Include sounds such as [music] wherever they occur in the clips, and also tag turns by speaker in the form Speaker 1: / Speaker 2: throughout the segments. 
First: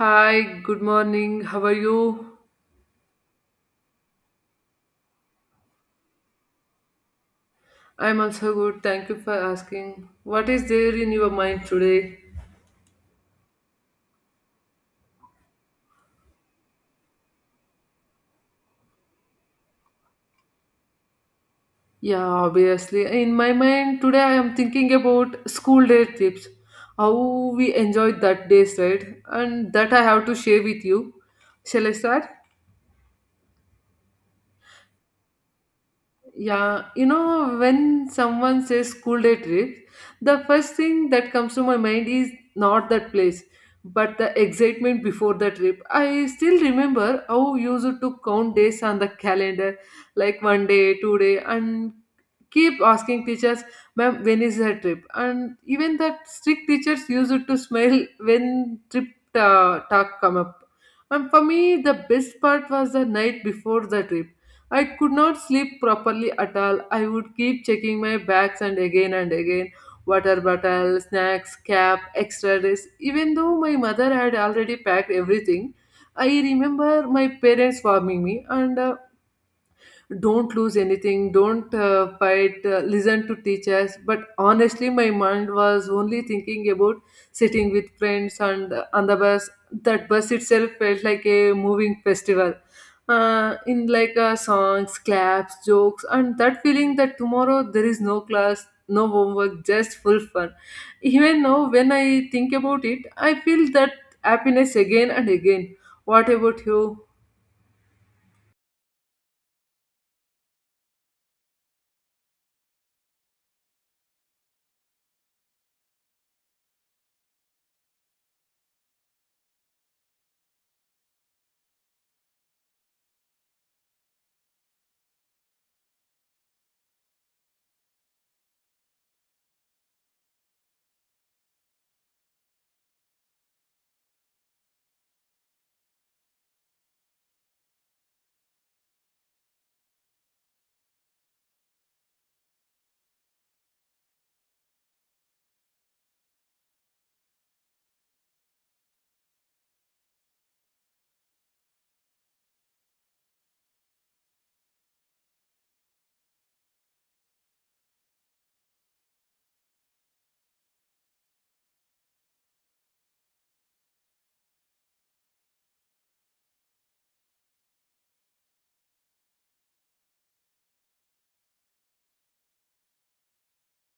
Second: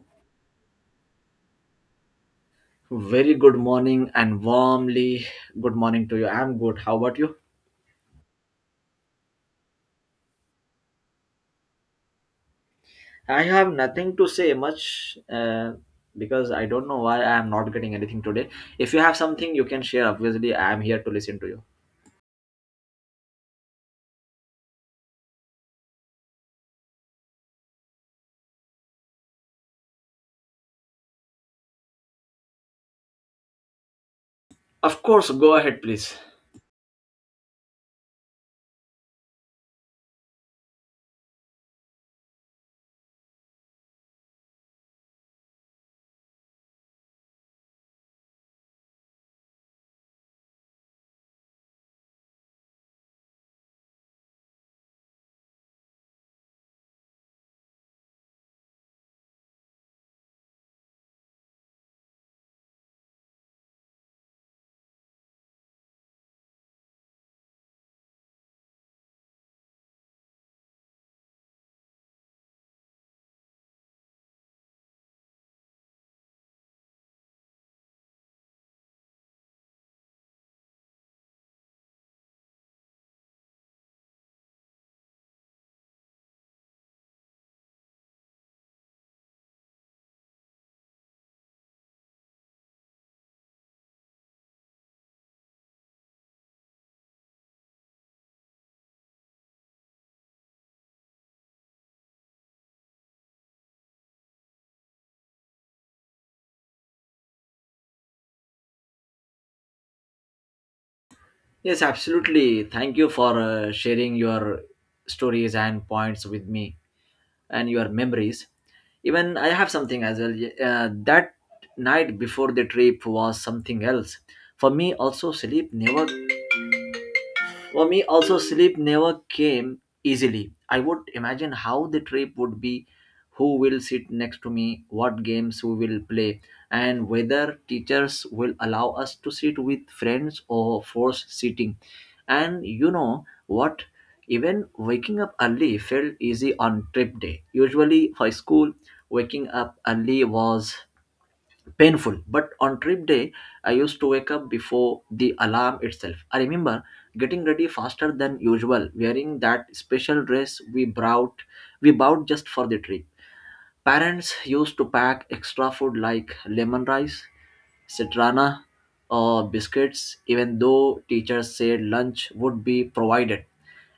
Speaker 1: Hi, good morning. How are you?
Speaker 2: Very good morning and warmly good morning to you. I'm good. How about you?
Speaker 1: I'm also good. Thank you for asking. What is there in your mind today?
Speaker 2: I have nothing to say much because I don't know why I am not getting anything today. If you have something, you can share. Obviously, I am here to listen to you.
Speaker 1: Yeah, obviously. In my mind today, I am thinking about school day trips. How we enjoyed that days, right? And that I have to share with you. Shall I start?
Speaker 2: Of course, go ahead, please.
Speaker 1: Yeah, when someone says school day trips, the first thing that comes to my mind is not that place, but the excitement before the trip. I still remember how we used to count days on the calendar, like one day, two day, and keep asking teachers, ma'am, when is her trip? And even the strict teachers used to smile when trip talk come up. And for me, the best part was the night before the trip. I could not sleep properly at all. I would keep checking my bags and again and again. Water bottle, snacks, cap, extra dress. Even though my mother had already packed everything, I remember my parents warming me and don't lose anything, don't fight, listen to teachers, but honestly my mind was only thinking about sitting with friends and on the bus. That bus itself felt like a moving festival, in like songs, claps, jokes, and that feeling that tomorrow there is no class, no homework, just full fun. Even now when I think about it, I feel that happiness again and again. What about you?
Speaker 2: Yes, absolutely. Thank you for sharing your stories and points with me and your memories. Even I have something as well. Yeah, that night before the trip was something else. For me, also, sleep never For me, also, sleep never came easily. I would imagine how the trip would be, who will sit next to me, what games we will play, and whether teachers will allow us to sit with friends or force sitting. And you know what? Even waking up early felt easy on trip day. Usually, for school, waking up early was painful, but on trip day I used to wake up before the alarm itself. I remember getting ready faster than usual, wearing that special dress we brought we bought just for the trip. Parents used to pack extra food like lemon rice, citrana, or biscuits, even though teachers said lunch would be provided.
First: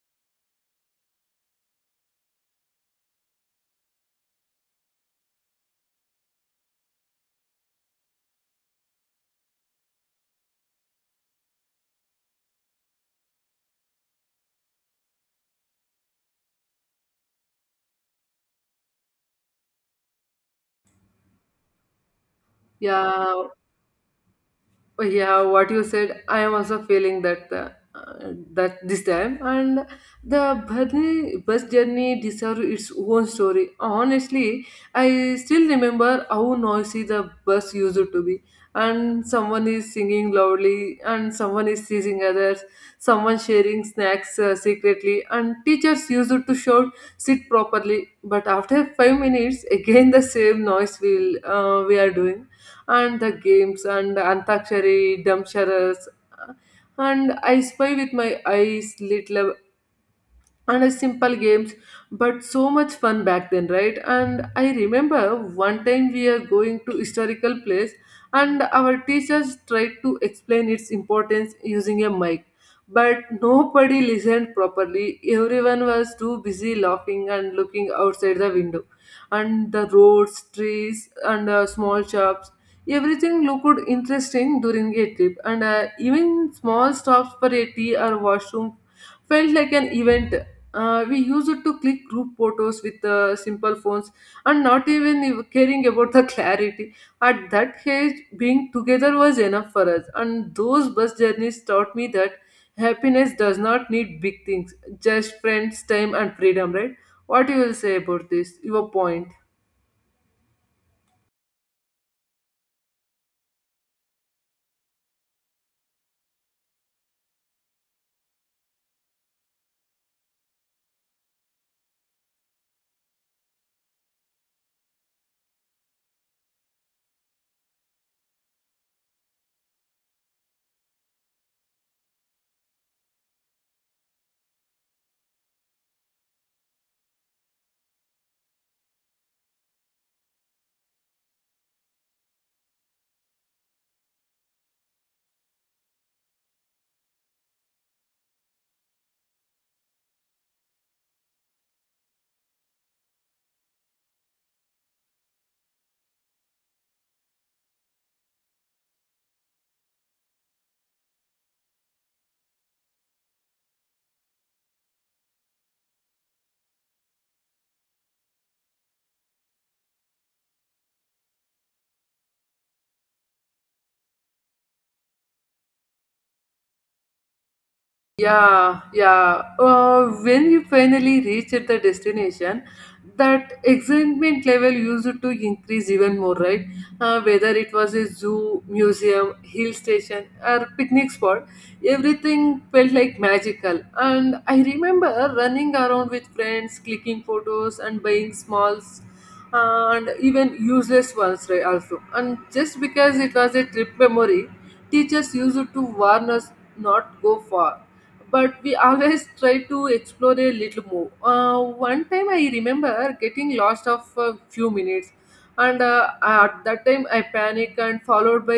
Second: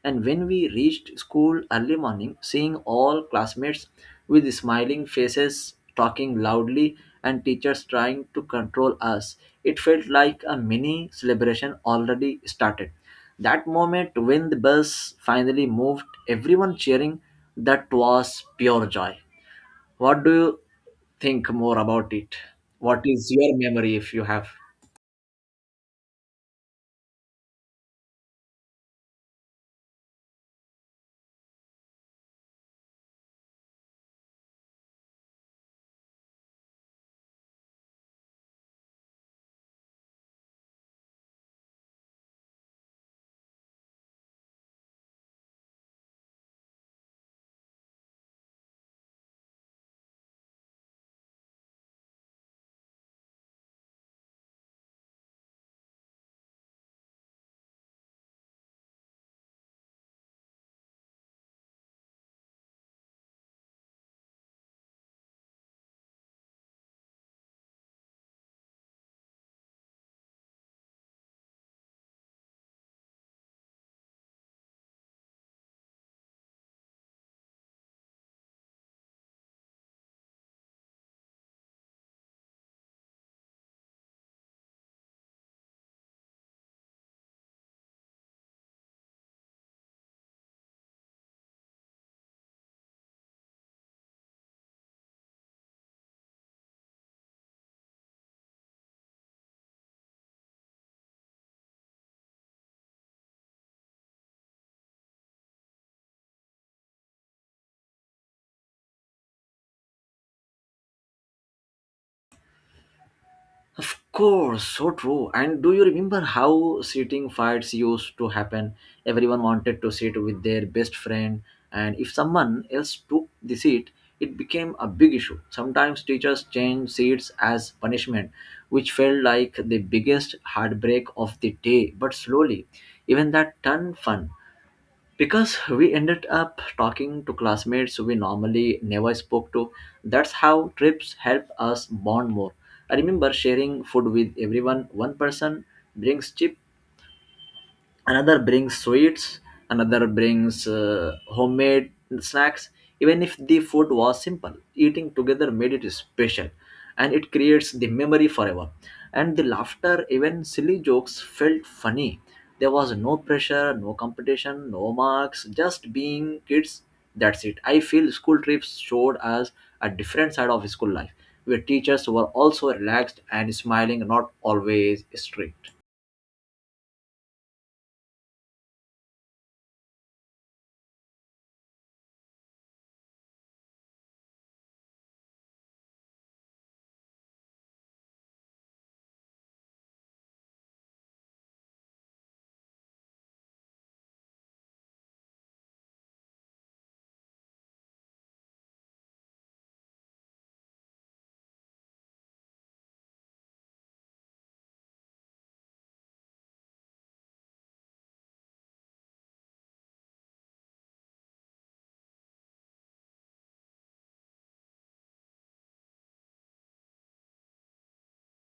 Speaker 2: And when we reached school early morning, seeing all classmates with smiling faces talking loudly and teachers trying to control us, it felt like a mini celebration already started. That moment when the bus finally moved, everyone cheering, that was pure joy. What do you think more about it? What is
Speaker 1: Yeah,
Speaker 2: your memory if you have?
Speaker 1: yeah, what you said, I am also feeling that this time and the Bharni bus journey deserves its own story, honestly. I still remember how noisy the bus used to be, and someone is singing loudly, and someone is teasing others, someone sharing snacks secretly, and teachers used to shout, sit properly, but after 5 minutes again the same noise we are doing. And the games, and Antakshari, Damsharas, and I spy with my eyes little, and a simple games, but so much fun back then, right? And I remember one time we are going to historical place, and our teachers tried to explain its importance using a mic, but nobody listened properly. Everyone was too busy laughing and looking outside the window. And the roads, trees, and small shops, everything looked interesting during a trip. And even small stops for a tea or washroom felt like an event. We use it to click group photos with simple phones, and not even caring about the [laughs] clarity. At that age, being together was enough for us. And those bus journeys taught me that happiness does not need big things, just friends, time, and freedom, right? What you will say about this? Your point.
Speaker 2: Of course, so true. And do you remember how sitting fights used to happen? Everyone wanted to sit with their best friend, and if someone else took the seat, it became a big issue. Sometimes teachers changed seats as punishment, which felt like the biggest heartbreak of the day. But slowly, even that turned fun, because we ended up talking to classmates we normally never spoke to. That's how trips help us bond more. I remember sharing food with everyone. One person brings chips, another brings sweets, another brings homemade snacks. Even if the food was simple, eating together made it special, and it creates the memory forever. And the laughter, even silly jokes felt funny. There was no pressure, no competition, no marks, just being kids. That's it. I feel school trips showed us a different side of school life, where teachers were also relaxed and smiling, not always strict.
Speaker 1: Yeah, yeah. When you finally reach at the destination, that excitement level used to increase even more, right? Whether it was a zoo, museum, hill station, or picnic spot, everything felt like magical. And I remember running around with friends, clicking photos, and buying smalls, and even useless ones, right, also, and just because it was a trip memory, teachers used to warn us, not go far, but we always [laughs] try to explore a little more. One time I remember getting lost of a few minutes, and at that time I panicked and followed by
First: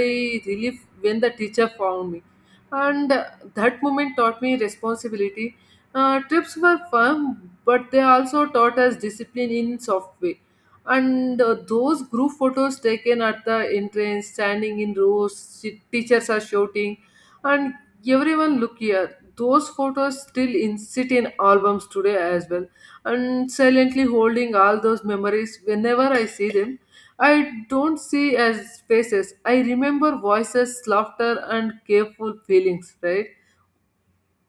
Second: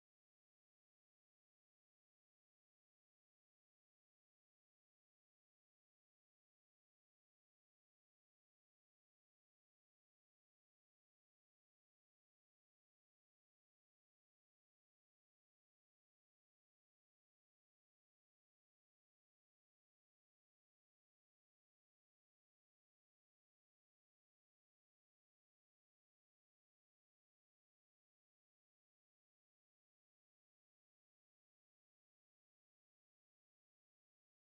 Speaker 1: relief when the teacher found me. And that moment taught me responsibility. Trips were fun, but they also taught us discipline in soft way. And those group photos taken at the entrance, standing in rows, teachers are shouting, and everyone, look here. Those photos still in sit in albums today as well, and silently holding all those memories. Whenever I see them, I don't see as faces. I remember voices, laughter, and careful feelings. Right?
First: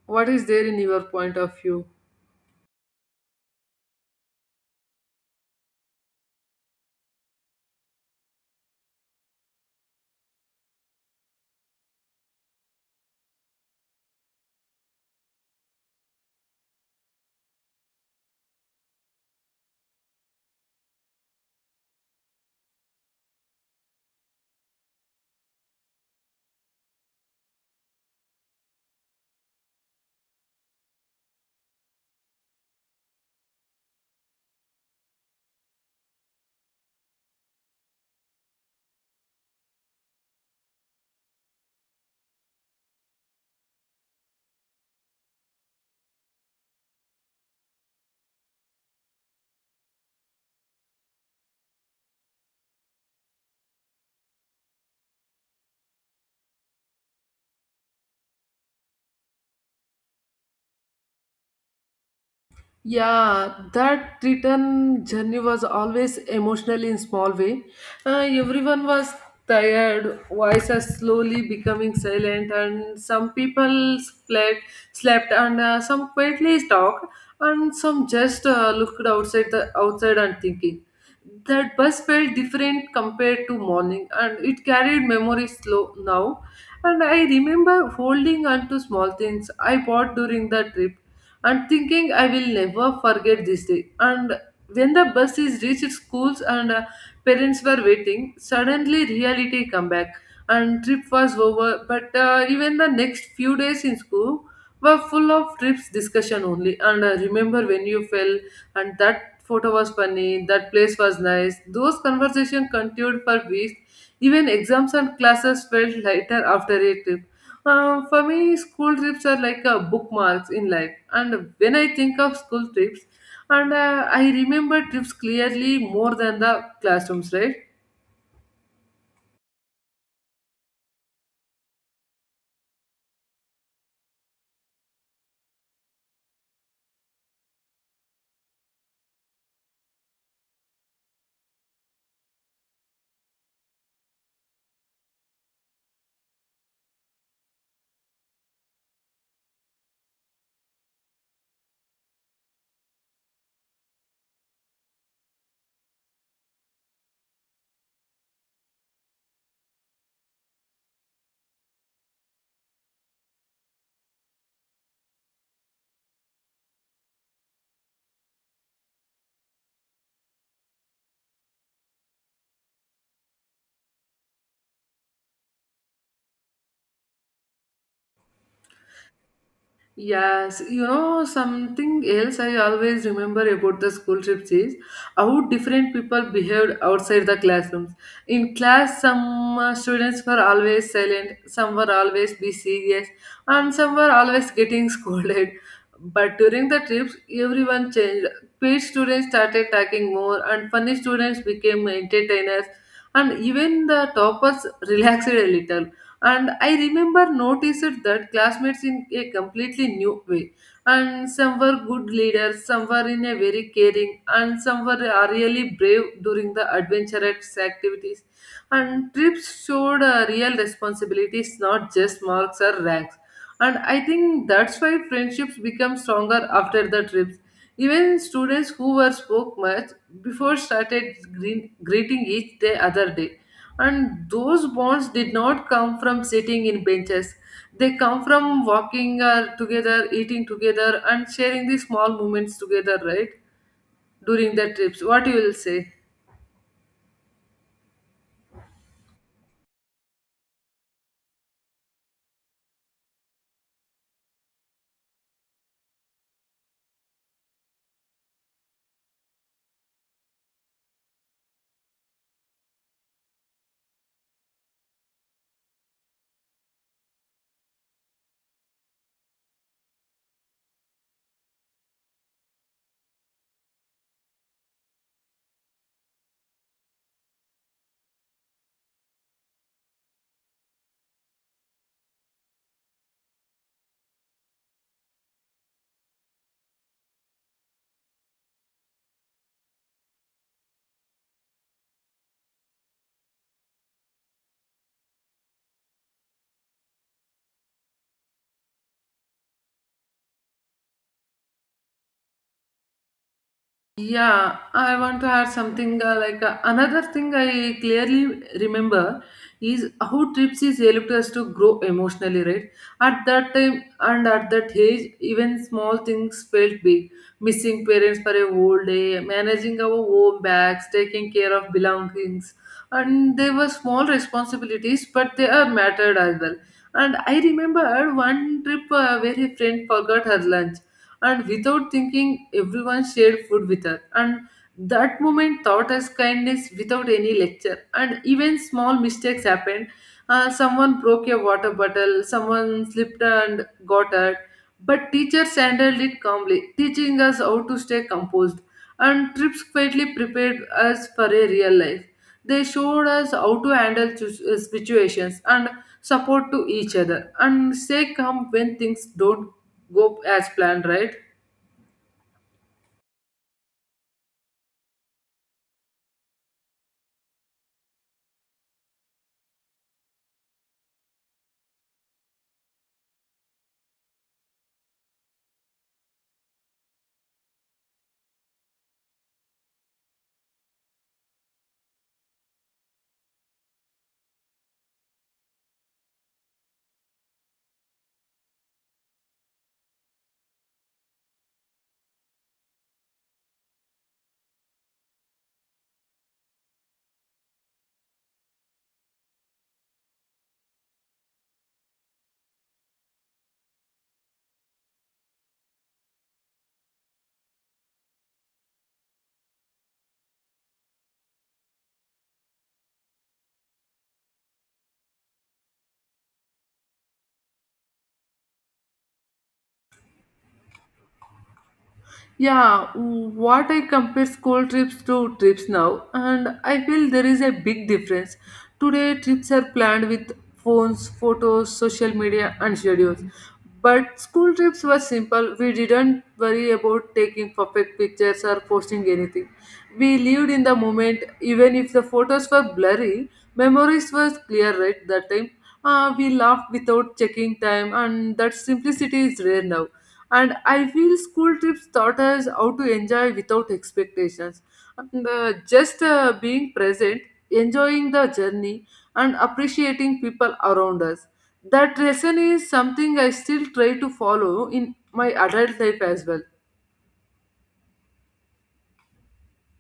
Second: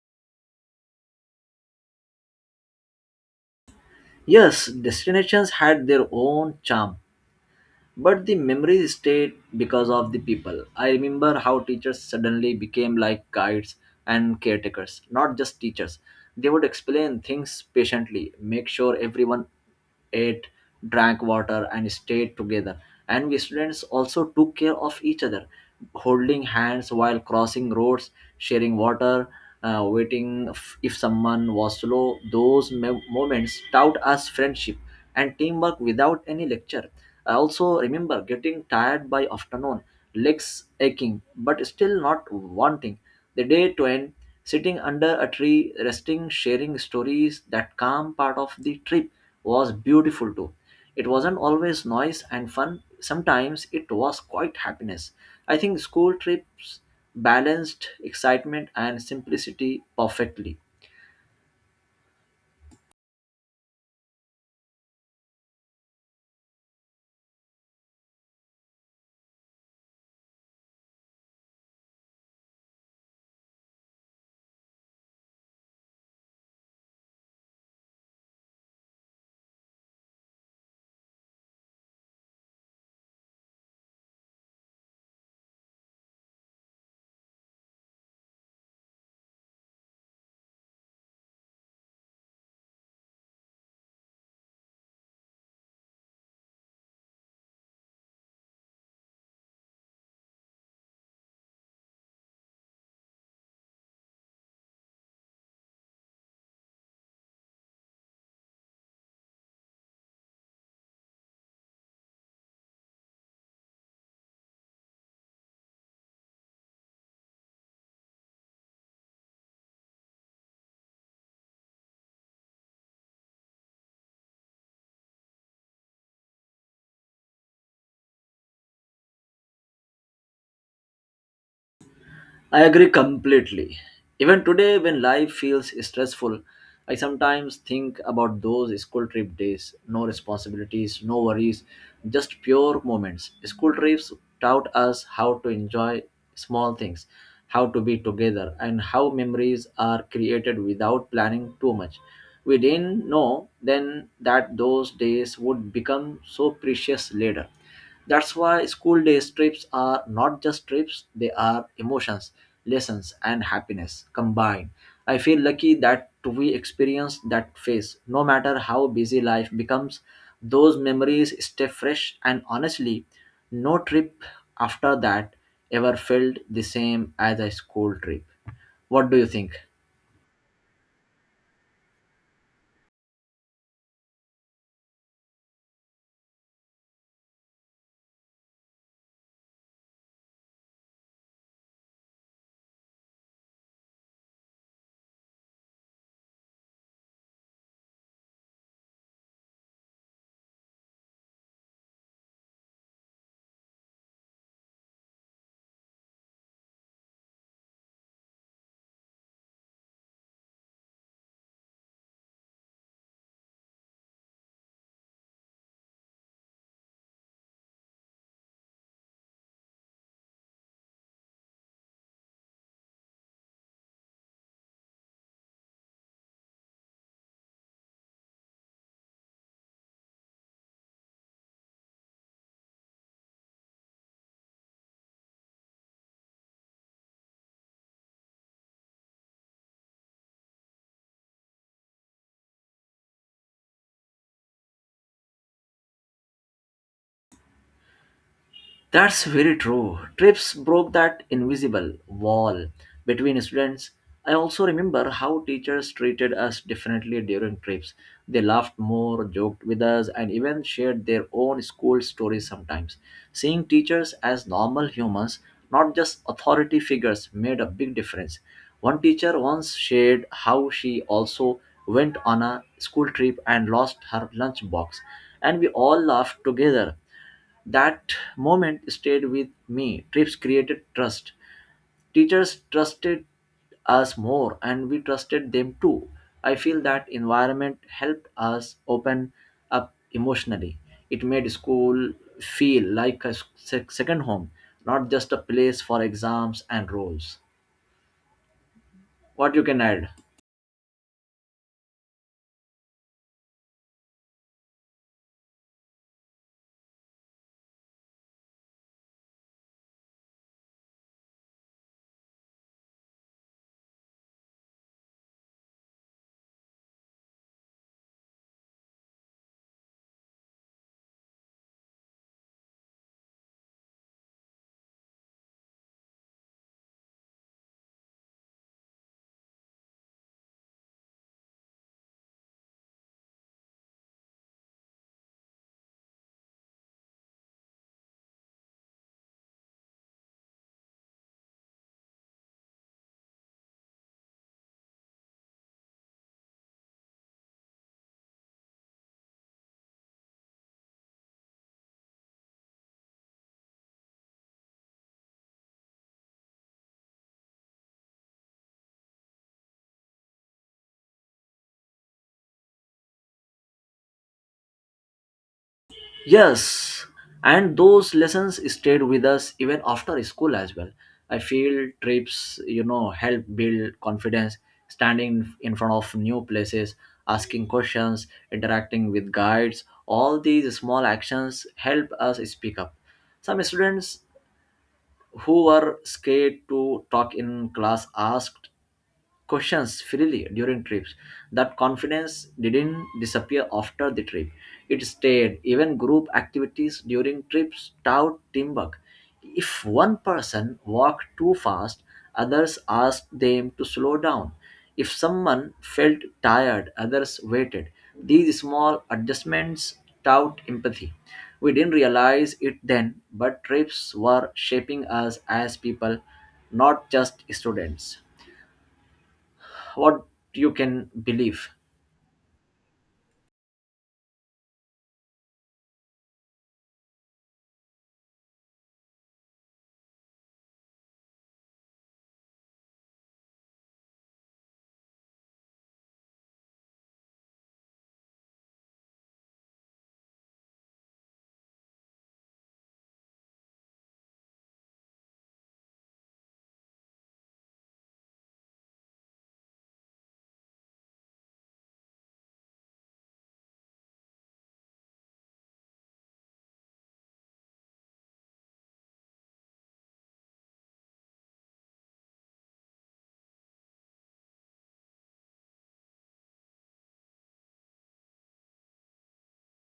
Speaker 1: What is there in your point of view?
Speaker 2: Yes, destinations had their own charm, but the memories stayed because of the people. I remember how teachers suddenly became like guides and caretakers, not just teachers. They would explain things patiently, make sure everyone ate, drank water, and stayed together. And we students also took care of each other, holding hands while crossing roads, sharing water, waiting if someone was slow. Those moments taught us friendship and teamwork without any lecture. I also remember getting tired by afternoon, legs aching, but still not wanting the day to end. Sitting under a tree, resting, sharing stories, that calm part of the trip was beautiful too. It wasn't always noise and fun, sometimes it was quite happiness. I think school trips balanced excitement and simplicity perfectly.
Speaker 1: Yeah, that return journey was always emotional in small way. Everyone was tired, voices slowly becoming silent, and some people slept, and some quietly talked, and some just looked outside the outside and thinking. That bus felt different compared to morning, and it carried memories slow now. And I remember holding on to small things I bought during the trip and thinking I will never forget this day. And when the bus is reached schools and parents were waiting, suddenly reality come back and trip was over. But even the next few days in school were full of trips discussion only. And remember when you fell, and that photo was funny, that place was nice. Those conversations continued for weeks. Even exams and classes felt lighter after a trip. For me, school trips are like bookmarks in life. And when I think of school trips, and I remember trips clearly more than the classrooms, right?
Speaker 2: I agree completely. Even today, when life feels stressful, I sometimes think about those school trip days. No responsibilities, no worries, just pure moments. School trips taught us how to enjoy small things, how to be together, and how memories are created without planning too much. We didn't know then that those days would become so precious later. That's why school days trips are not just trips, they are emotions, lessons, and happiness combined. I feel lucky that we experience that phase. No matter how busy life becomes, those memories stay fresh, and honestly, no trip after that ever felt the same as a school trip. What do you think?
Speaker 1: Yes, something else I always remember about the school trips is how different people behaved outside the classrooms. In class, some students were always silent, some were always be serious, and some were always getting [laughs] scolded. But during the trips, everyone changed. Paid students started talking more, and funny students became entertainers, and even the toppers [laughs] relaxed a little, and I remember noticed that classmates in a completely new way, and some were good leaders, some were in a very caring, and some were really brave during the adventurous activities, and trips showed a real responsibilities, not just marks or ranks. And I think that's why friendships become stronger after the trips. Even students who were spoke much before started greeting each day other day. And those bonds did not come from sitting in benches. They come from walking together, eating together, and sharing the small moments together, right? During the trips. What you will say?
Speaker 2: That's very true. Trips broke that invisible wall between students. I also remember how teachers treated us differently during trips. They laughed more, joked with us, and even shared their own school stories sometimes. Seeing teachers as normal humans, not just authority figures, made a big difference. One teacher once shared how she also went on a school trip and lost her lunchbox, and we all laughed together. That moment stayed with me. Trips created trust. Teachers trusted us more, and we trusted them too. I feel that environment helped us open up emotionally. It made school feel like a second home, not just a place for exams and roles. What you can add?
Speaker 1: Yeah, I want to add something like another thing I clearly remember is how trips is helped us to grow emotionally, right? At that time and at that age, even small things felt big. Missing parents for a whole day, managing our own bags, taking care of belongings, and they were small responsibilities, but they are mattered as well. And I remember one trip where a friend forgot her lunch, and without thinking everyone shared food with her, and that moment taught us kindness without any lecture. And even small mistakes happened, someone broke a water bottle, someone slipped and got hurt, but teachers handled it calmly, teaching us how to stay composed. And trips quietly prepared us for a real life. They showed us how to handle situations, and support to each other, and stay calm when things don't go as planned, right?
Speaker 2: Yes, and those lessons stayed with us even after school as well. I feel trips, you know, help build confidence, standing in front of new places, asking questions, interacting with guides. All these small actions help us speak up. Some students who were scared to talk in class asked questions freely during trips. That confidence didn't disappear after the trip. It stayed. Even group activities during trips taught teamwork. If one person walked too fast, others asked them to slow down. If someone felt tired, others waited. These small adjustments taught empathy. We didn't realize it then, but trips were shaping us as people, not just students. What you can believe.
Speaker 1: Yeah, what I compare school trips to trips now, and I feel there is a big difference. Today, trips are planned with phones, photos, social media, and schedules. But school trips were simple. We didn't worry about taking perfect pictures or posting anything. We lived in the moment, even if the photos were blurry, memories were clear right that time. We laughed without checking time, and that simplicity is rare now. And I feel school trips taught us how to enjoy without expectations, and just being present, enjoying the journey, and appreciating people around us. That lesson is something I still try to follow in my adult life as well.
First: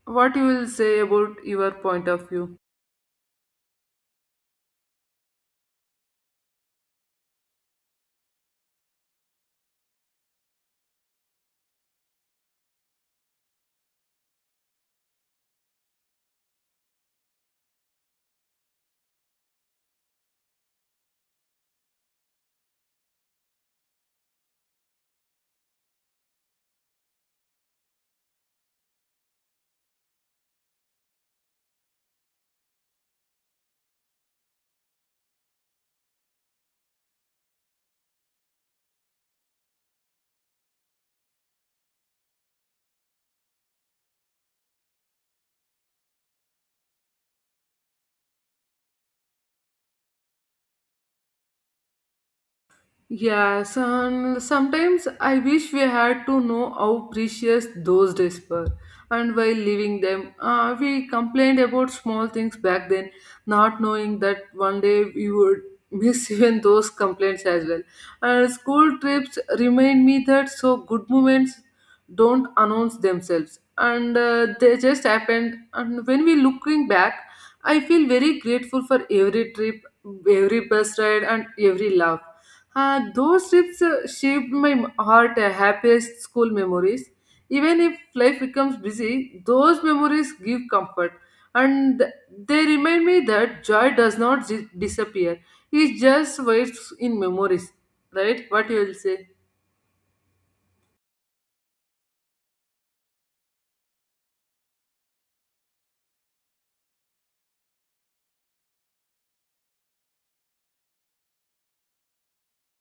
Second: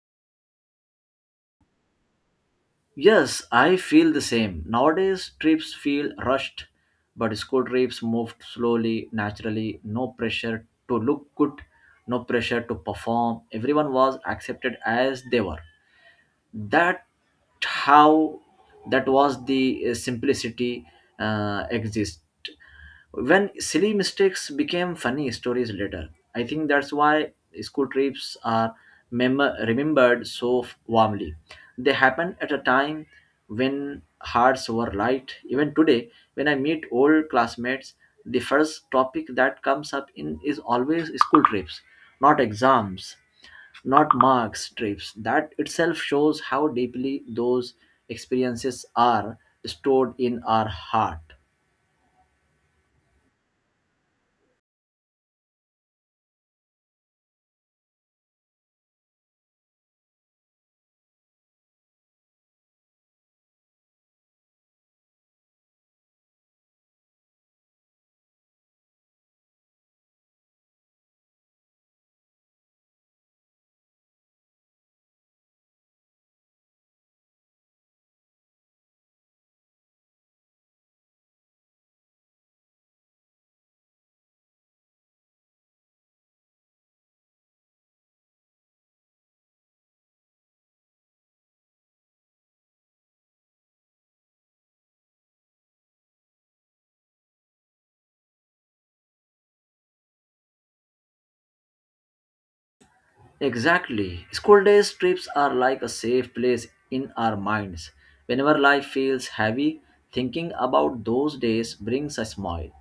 Speaker 1: What you will say about your point of view?
Speaker 2: Yes, I feel the same. Nowadays, trips feel rushed, but school trips moved slowly, naturally, no pressure to look good, no pressure to perform. Everyone was accepted as they were. that how that was the simplicity exist. When silly mistakes became funny stories later, I think that's why school trips are mem- remembered so warmly. They happened at a time when hearts were light. Even today, when I meet old classmates, the first topic that comes up in is always school trips, not exams, not marks, trips. That itself shows how deeply those experiences are stored in our heart.
Speaker 1: Yes, and sometimes I wish we had to know how precious those days were. And while living them, we complained about small things back then, not knowing that one day we would miss [laughs] even those complaints as well. And school trips remind me that so good moments don't announce themselves, and they just happened. And when we looking back, I feel very grateful for every trip, every bus ride, and every laugh. Those trips shaped my heart, happiest school memories. Even if life becomes busy, those memories give comfort, and they remind me that joy does not disappear. It just waits in memories, right? What you will say?
Speaker 2: Exactly. School days trips are like a safe place in our minds. Whenever life feels heavy, thinking about those days brings a smile.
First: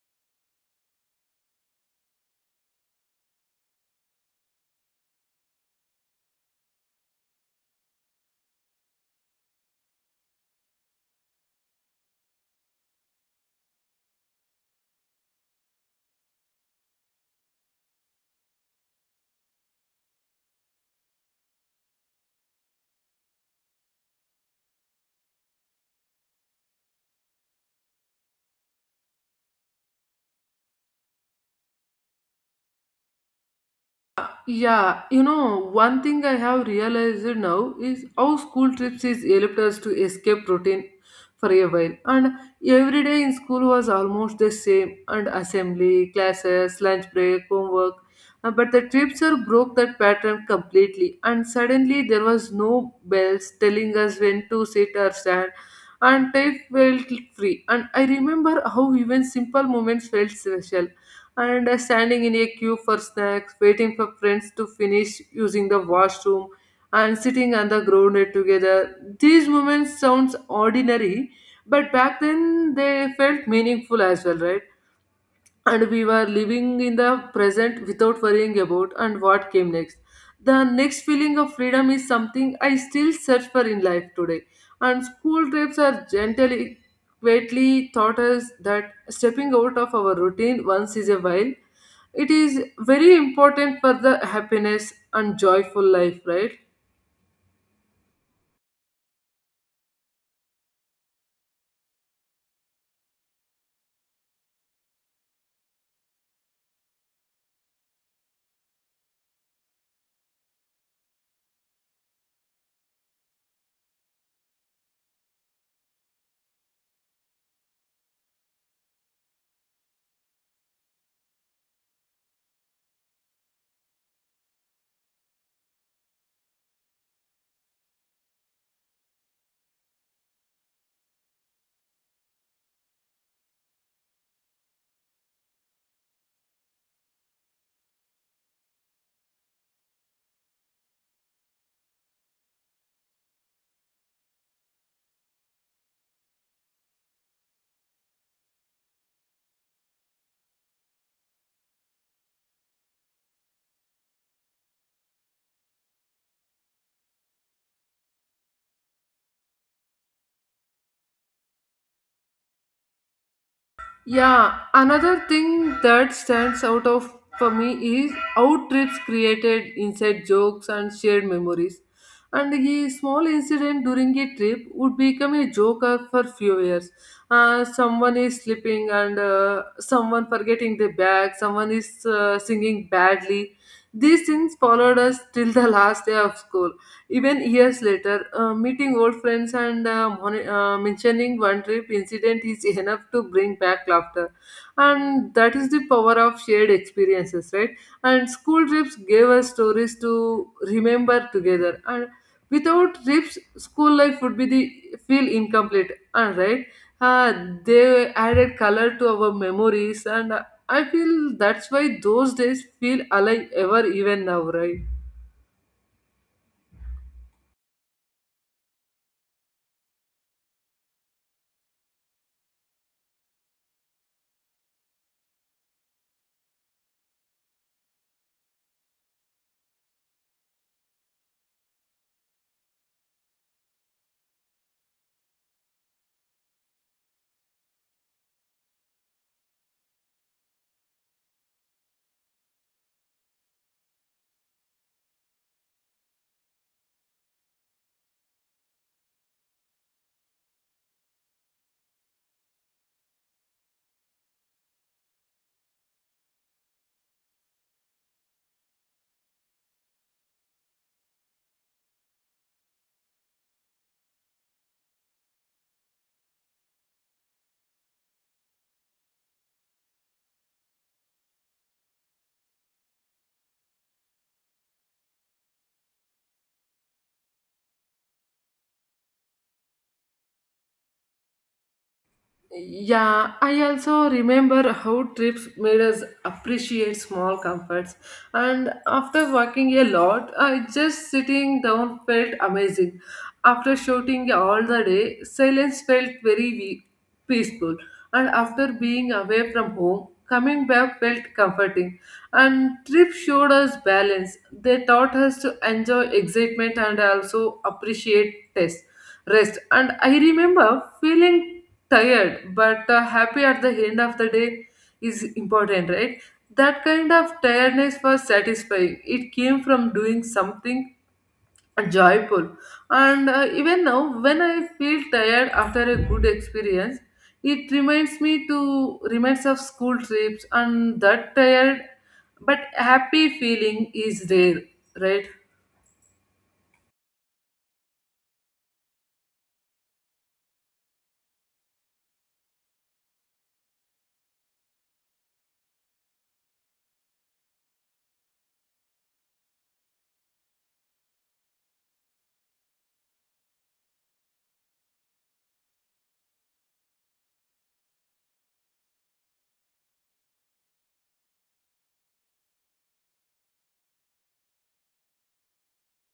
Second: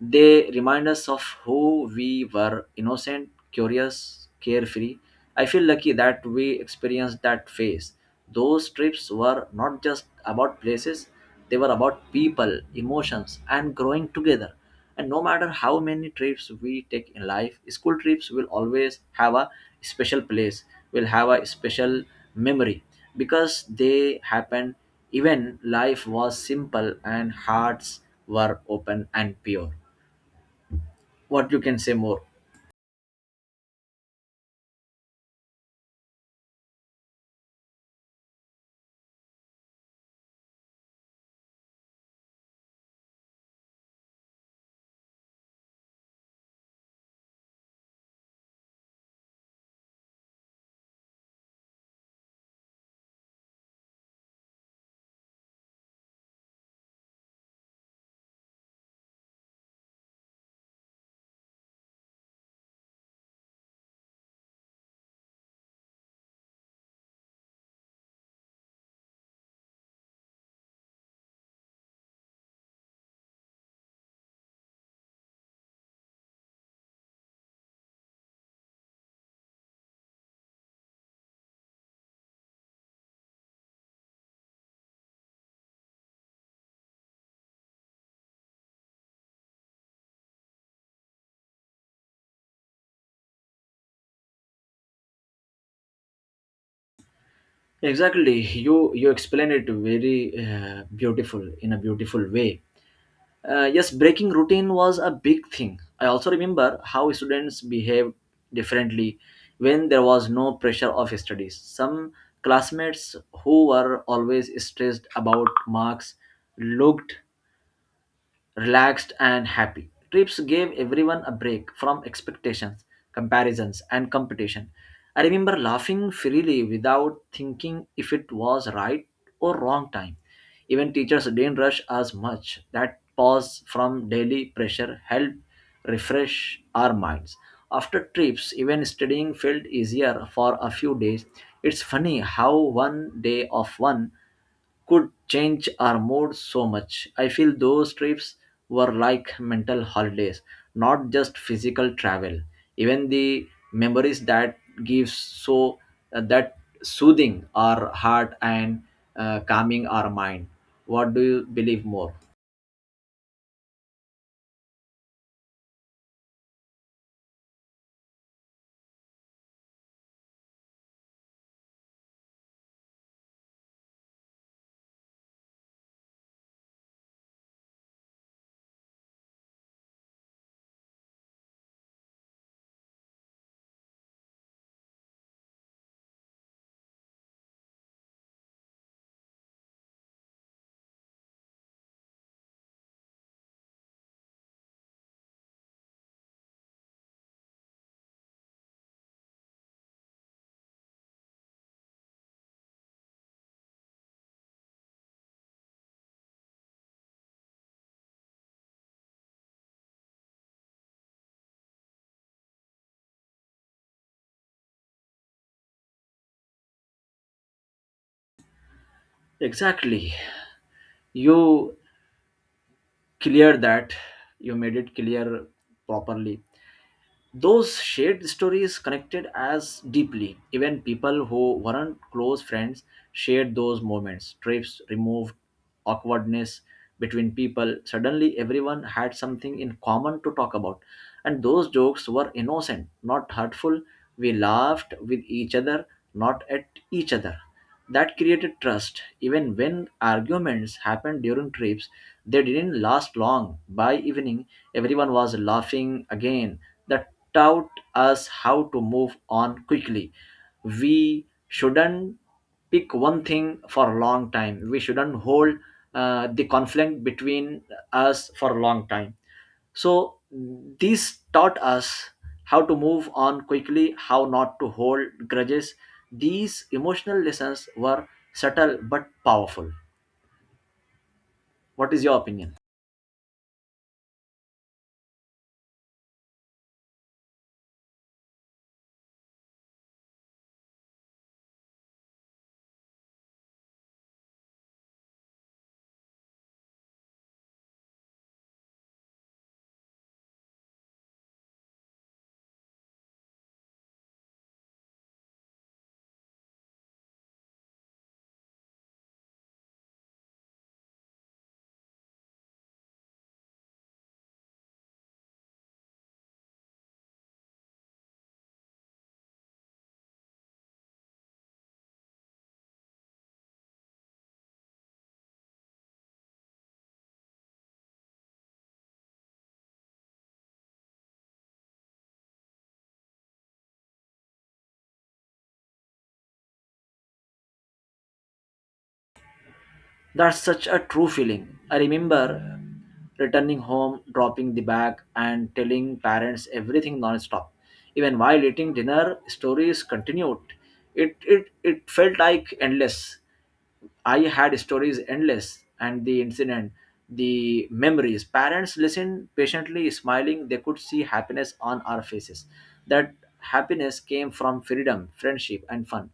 Speaker 2: They remind us of who we were: innocent, curious, carefree. I feel lucky that we experienced that phase. Those trips were not just about places, they were about people, emotions, and growing together. And no matter how many trips we take in life, school trips will always have a special place, will have a special memory, because they happened even life was simple and hearts were open and pure. What you can say more?
Speaker 1: Yeah, one thing I have realized now is how school trips is helped us to escape routine for a while. And every day in school was almost the same, and assembly, classes, lunch break, homework. But the trips are broke that pattern completely, and suddenly there was no bells telling us when to sit or stand, and time felt free. And I remember how even simple moments felt special, and standing in a queue for snacks, waiting for friends to finish using the washroom, and sitting on the ground together. These moments sounds ordinary, but back then they felt meaningful as well, right? And we were living in the present without worrying about and what came next. The next feeling of freedom is something I still search for in life today, and school trips are gently quietly taught us that stepping out of our routine once is a while, it is very important for the happiness and joyful life, right?
Speaker 2: Exactly. You explained it very beautiful in a beautiful way. Yes, breaking routine was a big thing. I also remember how students behaved differently when there was no pressure of studies. Some classmates who were always stressed about marks looked relaxed and happy. Trips gave everyone a break from expectations, comparisons, and competition. I remember laughing freely without thinking if it was right or wrong time. Even teachers didn't rush as much. That pause from daily pressure helped refresh our minds. After trips, even studying felt easier for a few days. It's funny how one day of one could change our mood so much. I feel those trips were like mental holidays, not just physical travel. Even the memories that gives so that soothing our heart and calming our mind. What do you believe more?
Speaker 1: Yeah, another thing that stands out of for me is how trips created inside jokes and shared memories. And a small incident during a trip would become a joker for few years. Someone is slipping and someone forgetting their bag. Someone is singing badly. These things followed us till the [laughs] last day of school. Even years later, meeting old friends and mentioning one trip incident is [laughs] enough to bring back laughter. And that is the power of shared experiences, right? And school trips gave us stories to remember together. And without trips, school life would be the feel incomplete. And right, uh, they added color to our memories, and I feel that's why those days feel alive ever even now, right?
Speaker 2: Exactly. You clear that. You made it clear properly. Those shared stories connected as deeply. Even people who weren't close friends shared those moments. Trips removed awkwardness between people. Suddenly everyone had something in common to talk about, and those jokes were innocent, not hurtful. We laughed with each other, not at each other. That created trust. Even when arguments happened during trips, they didn't last long. By evening, everyone was laughing again. That taught us how to move on quickly. We shouldn't pick one thing for a long time. We shouldn't hold the conflict between us for a long time. So this taught us how to move on quickly, how not to hold grudges. These emotional lessons were subtle but powerful. What is your opinion?
Speaker 1: Yeah, I also remember how trips made us appreciate small comforts. And after working a lot, I just sitting down felt amazing. After shouting all the day, silence felt very peaceful. And after being away from home, coming back felt comforting. And trip showed us balance. They taught us to enjoy excitement and also appreciate test rest, and I remember feeling tired but happy at the end of the day is important, right? That kind of tiredness was satisfying. It came from doing something joyful, and even now when I feel tired after a good experience, it reminds me to reminds of school trips, and that tired but happy feeling is rare, right?
Speaker 2: That's such a true feeling. I remember returning home, dropping the bag, and telling parents everything non-stop. Even while eating dinner, stories continued. It felt like endless. I had stories endless, and the incident, the memories. Parents listened patiently, smiling. They could see happiness on our faces. That happiness came from freedom, friendship, and fun.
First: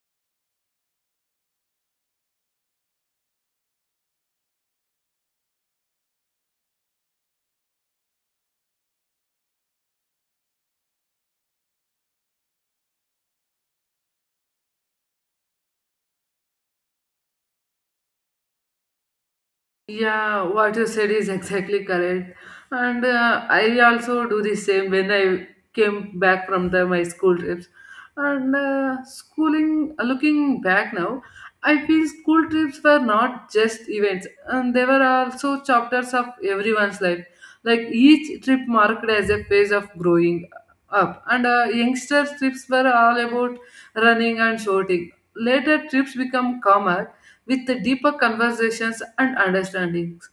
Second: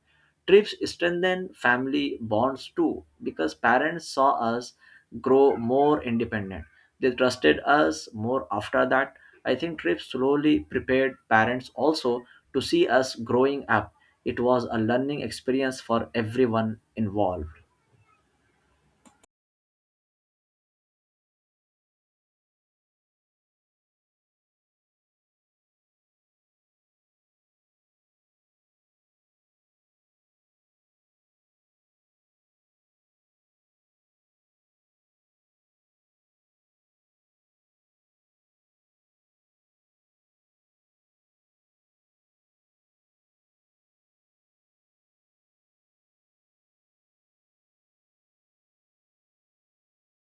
Speaker 2: Trips strengthen family bonds too because parents saw us grow more independent. They trusted us more after that. I think trips slowly prepared parents also to see us growing up. It was a learning experience for everyone involved.
Speaker 1: Yeah, what you said is exactly correct. And I also do the same when I came back from the, my school trips. And schooling, looking back now, I feel school trips were not just events, and they were also chapters of everyone's life. Like each trip marked as a phase of growing up. And youngster trips were all about running and shouting. Later trips become calmer with the deeper conversations and understandings.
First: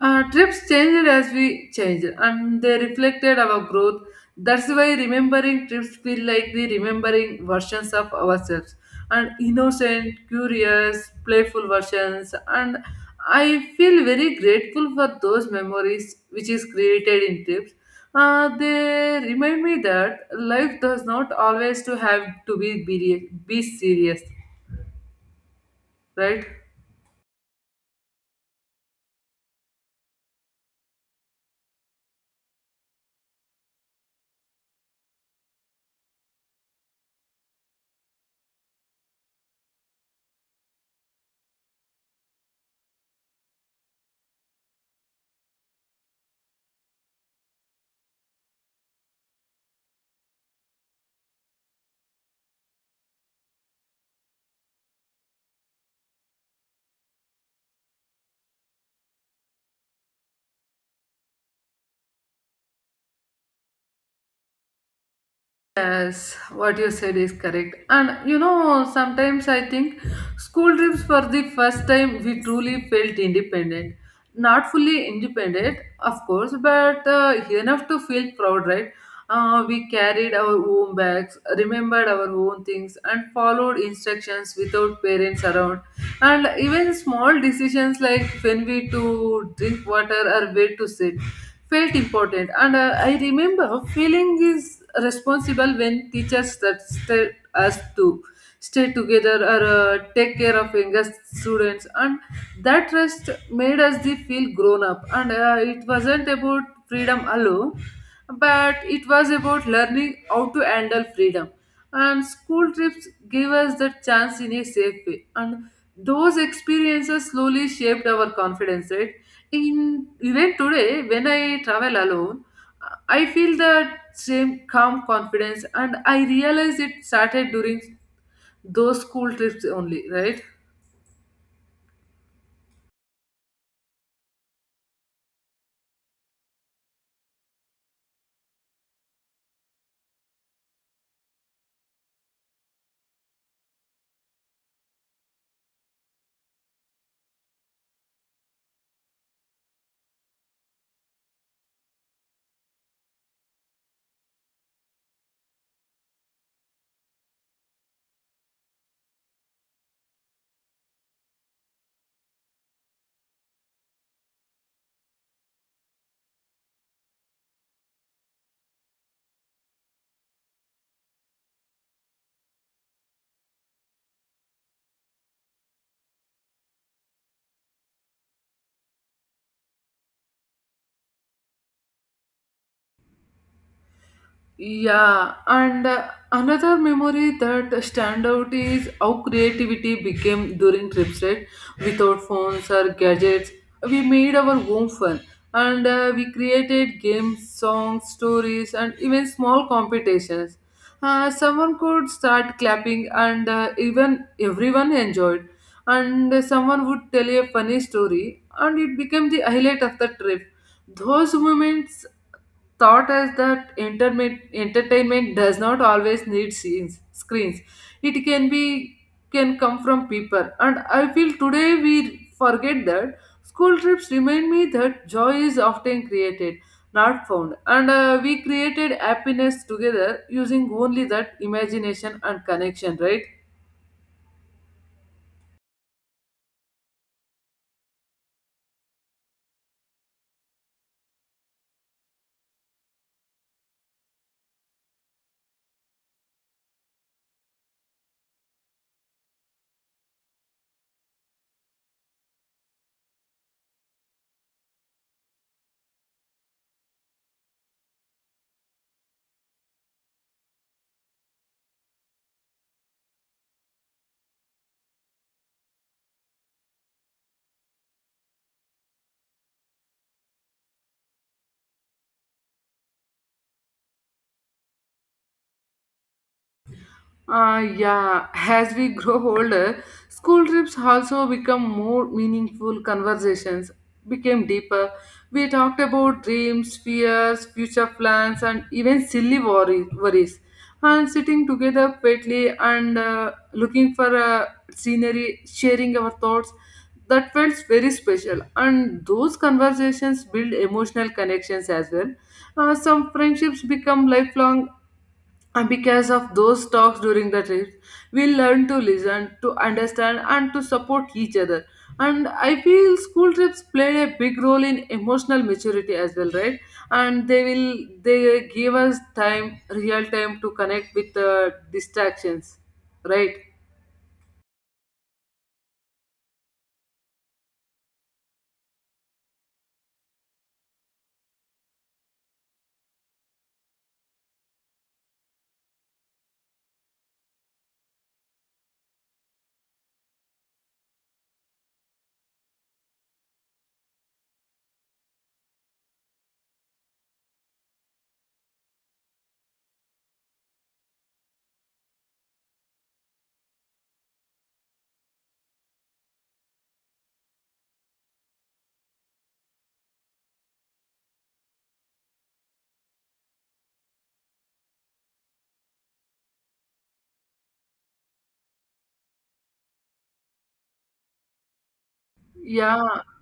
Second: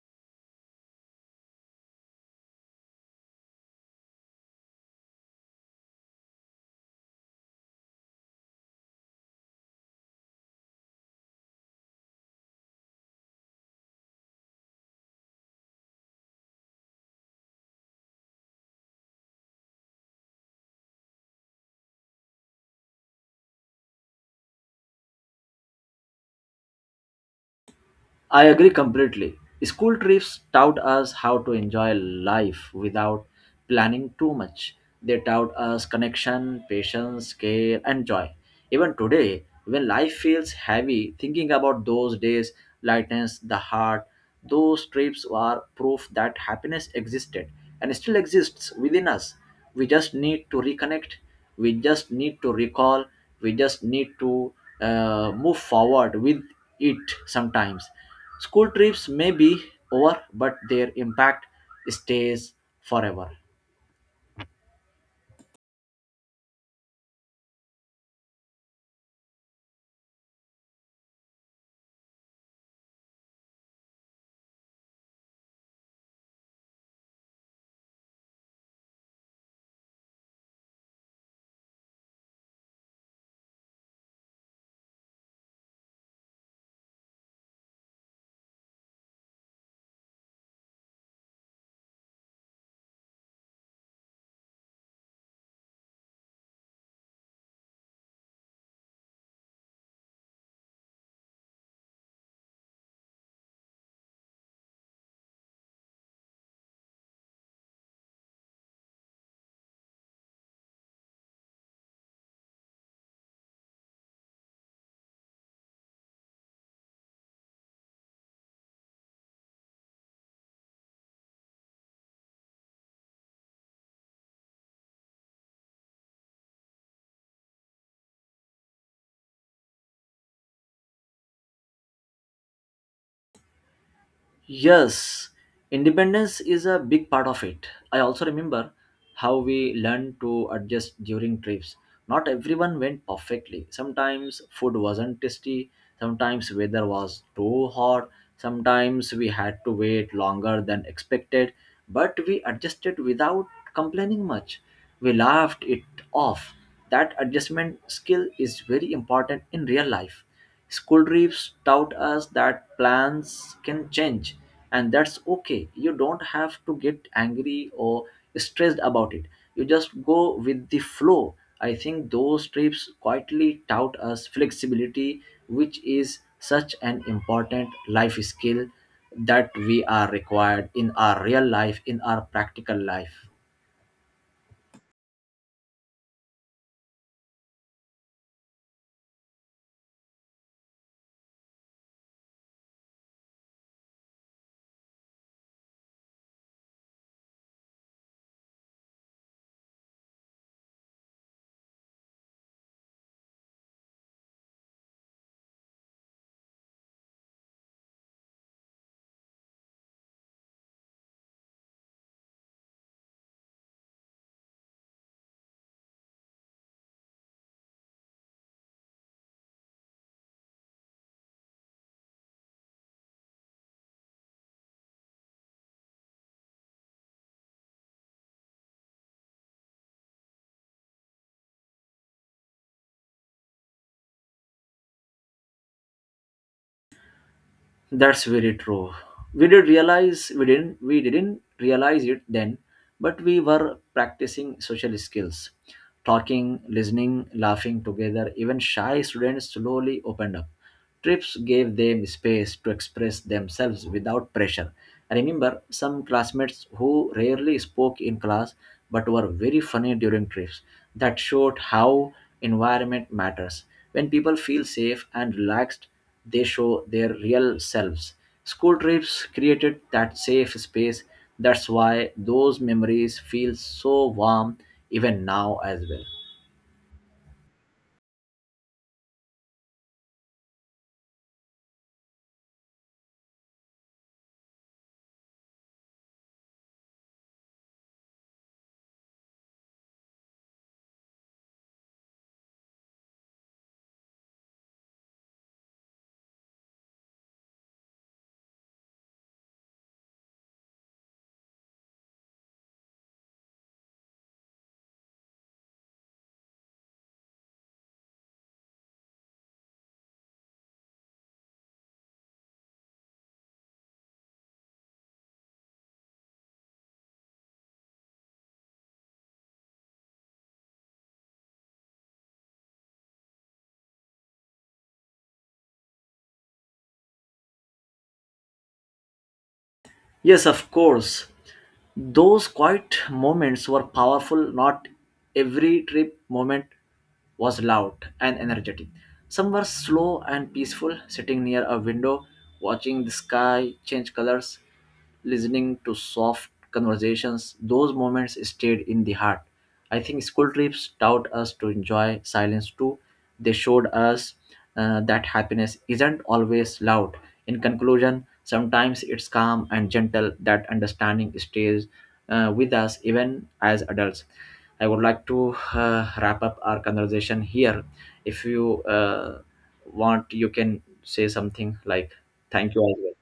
Speaker 1: Trips changed as we changed, and they reflected our growth. That's why remembering trips feel like the remembering versions of ourselves, and innocent, curious, playful versions. And I feel very grateful for those memories which is created in trips. They remind me that life does not always to have to be serious, right?
Speaker 2: I agree completely. School trips taught us how to enjoy life without planning too much. They taught us connection, patience, care, and joy. Even today, when life feels heavy, thinking about those days lightens the heart. Those trips are proof that happiness existed and still exists within us. We just need to reconnect. We just need to recall. We just need to move forward with it sometimes. School trips may be over, but their impact stays forever.
Speaker 1: Yes, what you said is correct. And you know, sometimes I think school trips for the first time we truly felt independent. Not fully independent, of course, but enough to feel proud, right? We carried our own bags, remembered our own things, and followed instructions without parents around. And even small decisions like when we to drink water or where to sit felt important. And I remember feeling is responsible when teachers that tell us to stay together or take care of younger students. And that trust made us the feel grown up. And it wasn't about freedom alone, but it was about learning how to handle freedom, and school trips gave us that chance in a safe way, and those experiences slowly shaped our confidence, right? In even today when I travel alone, I feel that same calm confidence, and I realize it started during those school trips only, right?
Speaker 2: Yes, independence is a big part of it. I also remember how we learned to adjust during trips. Not everyone went perfectly. Sometimes food wasn't tasty, sometimes weather was too hot, sometimes we had to wait longer than expected, but we adjusted without complaining much. We laughed it off. That adjustment skill is very important in real life. School trips taught us that plans can change, and that's okay. You don't have to get angry or stressed about it. You just go with the flow. I think those trips quietly taught us flexibility, which is such an important life skill that we are required in our real life, in our practical life.
Speaker 1: Yeah, and another memory that stand out is how creativity became during trips, right? Without phones or gadgets, we made our own fun, and we created games, songs, stories, and even small competitions. Someone could start clapping, and even everyone enjoyed. And someone would tell a funny story, and it became the highlight of the trip. Those moments thought is that entertainment does not always need scenes screens, it can be can come from people, and I feel today we forget that. School trips remind me that joy is often created not found, and we created happiness together using only that imagination and connection, right?
Speaker 2: That's very true. We didn't realize it then, but we were practicing social skills, talking, listening, laughing together. Even shy students slowly opened up. Trips gave them space to express themselves without pressure. I remember some classmates who rarely spoke in class but were very funny during trips. That showed how environment matters. When people feel safe and relaxed, they show their real selves. School trips created that safe space. That's why those memories feel so warm even now as well.
Speaker 1: Yeah, as we grow older, school trips also become more meaningful conversations, became deeper. We talked about dreams, fears, future plans, and even silly worries. And sitting together quietly and looking for a scenery, sharing our thoughts, that felt very special. And those conversations build emotional connections as well. Some friendships become lifelong and because of those talks during the trips, we learn to listen, to understand, and to support each other. And I feel school trips played a big role in emotional maturity as well, right? And they will they give us time, real time, to connect with distractions, right?
Speaker 2: Yes, of course. Those quiet moments were powerful. Not every trip moment was loud and energetic. Some were slow and peaceful, sitting near a window, watching the sky change colors, listening to soft conversations. Those moments stayed in the heart. I think school trips taught us to enjoy silence too. They showed us that happiness isn't always loud. In conclusion, sometimes it's calm and gentle, that understanding stays with us even as adults. I would like to wrap up our conversation here. If you want, you can say something like thank
Speaker 1: Yeah,
Speaker 2: you as well.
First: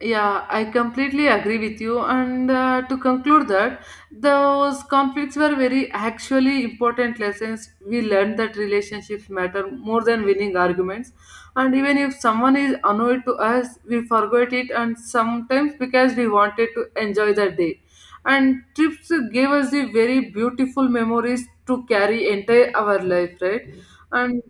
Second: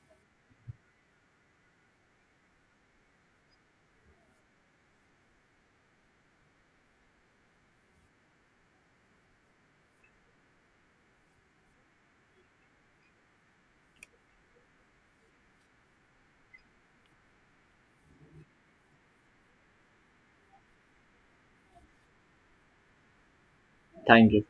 Speaker 1: yeah, I completely agree with you. And to conclude that, those conflicts were very actually important lessons. We learned that relationships matter more than winning arguments. And even if someone is annoyed to us, we forgot it, and sometimes because we wanted to enjoy the day. And trips gave us the very beautiful memories to carry entire our life, right?
Speaker 2: Thank
Speaker 1: And
Speaker 2: you.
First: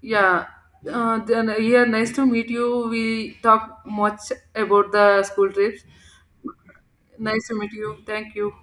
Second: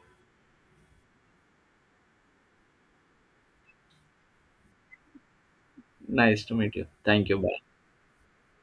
Speaker 1: yeah. Then, yeah, nice to meet you. We talk much about the school trips.
Speaker 2: Nice to meet you. Thank you.
Speaker 1: Nice to
Speaker 2: Bye.
Speaker 1: meet you. Thank you.